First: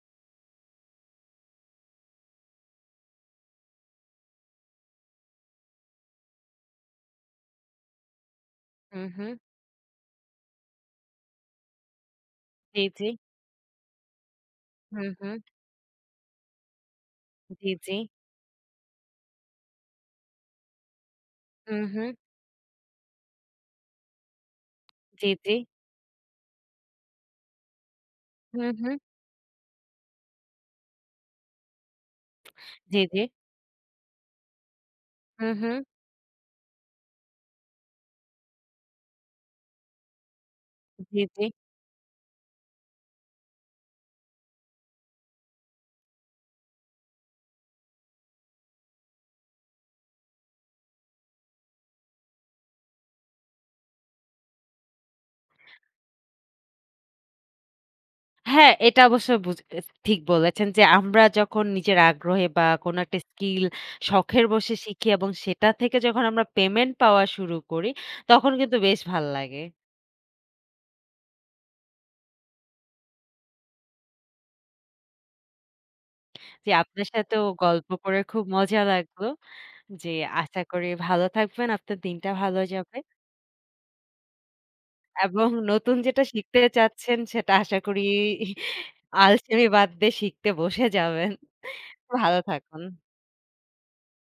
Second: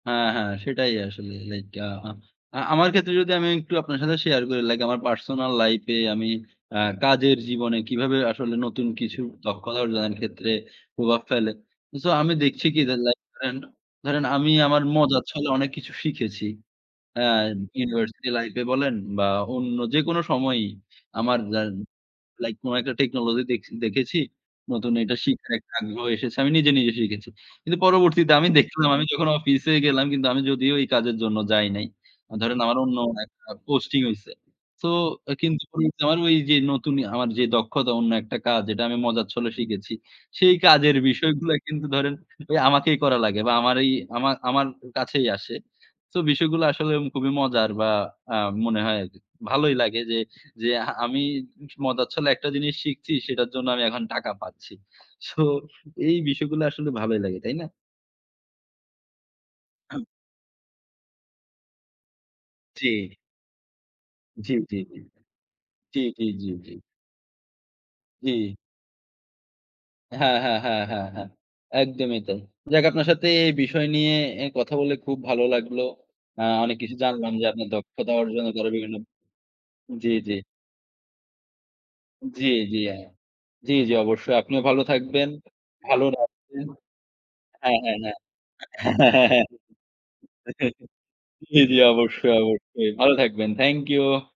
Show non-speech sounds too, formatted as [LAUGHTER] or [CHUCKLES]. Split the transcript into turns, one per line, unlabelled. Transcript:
হ্যাঁ, হ্যাঁ। সেটাই আসলে। লাইক, আ আ আমার ক্ষেত্রে যদি আমি একটু আপনার সাথে শেয়ার করি। লাইক, আমার পার্সোনাল লাইফে আমি অ্যা কাজের জীবনে, কিভাবে আসলে নতুন
হু,
কিছু
হুম।
দক্ষতা অর্জনের ক্ষেত্রে, প্রভাব ফেলে। সো আমি দেখছি
জি,
কি? যে,
জি।
লাইক ধরেন, ধরেন আমি আমার
হু,
মজার
হুম।
ছলে অনেক কিছু শিখেছি। অ্যা
উ জি, জি।
ইউনিভার্সিটি লাইফে বলেন বা অন্য যেকোনো সময়ই। আমার যা
হু,
অ্যা
হুম।
লাইক কোন একটা টেকনোলজি দেখছি দেখেছি। নতুন একটা
জি, জি।
শিখার আগ্রহ এসেছে। আমি নিজে, নিজে শিখেছি। কিন্তু পরবর্তীতে আমি
হু,
দেখলাম,
হুম।
আমি যখন অফিসে গেলাম। কিন্তু আমি যদিও এই কাজের জন্য যাই নাই। আ ধরেন আমার অন্য
জি, জি।
একটা পোস্টিং হইছে। সো আ
হু,
কিন্তু
হুম।
আমার ওইযে নতুন ইয়া, আমার যে, দক্ষতা অন্য একটা কাজ, যেটা আমি মজার ছলে শিখেছি। সেই কাজের
উ জি, জি।
বিষয়গুলা কিন্তু ধরেন এই আমাকেই করা লাগে। বা আমার ঐ, আমার, আমার কাছেই আসে। তো বিষয়গুলো আসলে খুবই মজার বা আ মনে হয় আরকি। ভালোই লাগে যে, যে, আমি স মজার ছলে একটা জিনিস শিখছি, সেটার জন্য আমি এখন টাকা পাচ্ছি। সো এই বিষয়গুলো আসলে ভালোই লাগে। তাই না?
হ্যাঁ। এটা অবশ্যই বুজ এস
[CLEARS THROAT]
ঠিক বলেছেন যে, আমরা যখন নিজের আগ্রহে বা কোন
জি।
একটা স্কিল, শখের
জি,
বসে
জি, জি।
শিখি এবং সেটা থেকে
জি,
যখন
জি,
আমরা
জি, জি।
পেমেন্ট পাওয়া শুরু করি। তখন
জি।
কিন্তু বেশ ভাল লাগে।
হ্যাঁ, হ্যাঁ, হ্যাঁ, হ্যাঁ, হ্যাঁ। একদমই তাই। যাক আপনার সাথে, এই বিষয় নিয়ে এ কথা বলে খুব ভালো লাগলো। অ্যা
জি।
অনেক কিছু
আপনার
জানলাম
সাথেও
যে, আপনার
গল্প
দক্ষতা
করে, খুব
অর্জন করেন
মজা
বিভিন্ন
লাগলো।
জি,
জি।
জি।
আশা করি ভালো থাকবেন, আপনার দিনটা
জি,
ভালো
জি।
যাবে
হ্যাঁ। জি, জি। অবশ্যই। আপনিও ভালো থাকবেন।
এবং নতুন
ভালো
যেটা শিখতে
রাখবেন।
চাচ্ছেন, সেটা
হ্যাঁ,
আশা
হ্যাঁ,
করি,
হ্যাঁ।
[CHUCKLES] আলসেমি বাদ দিয়ে শিখতে বসে
[CHUCKLES]
যাবেন।
জি, জি।
[CHUCKLES]
অবশ্যই।
ভালো
অবশ্যই।
থাকুন।
ভালো থাকবেন। Thank you.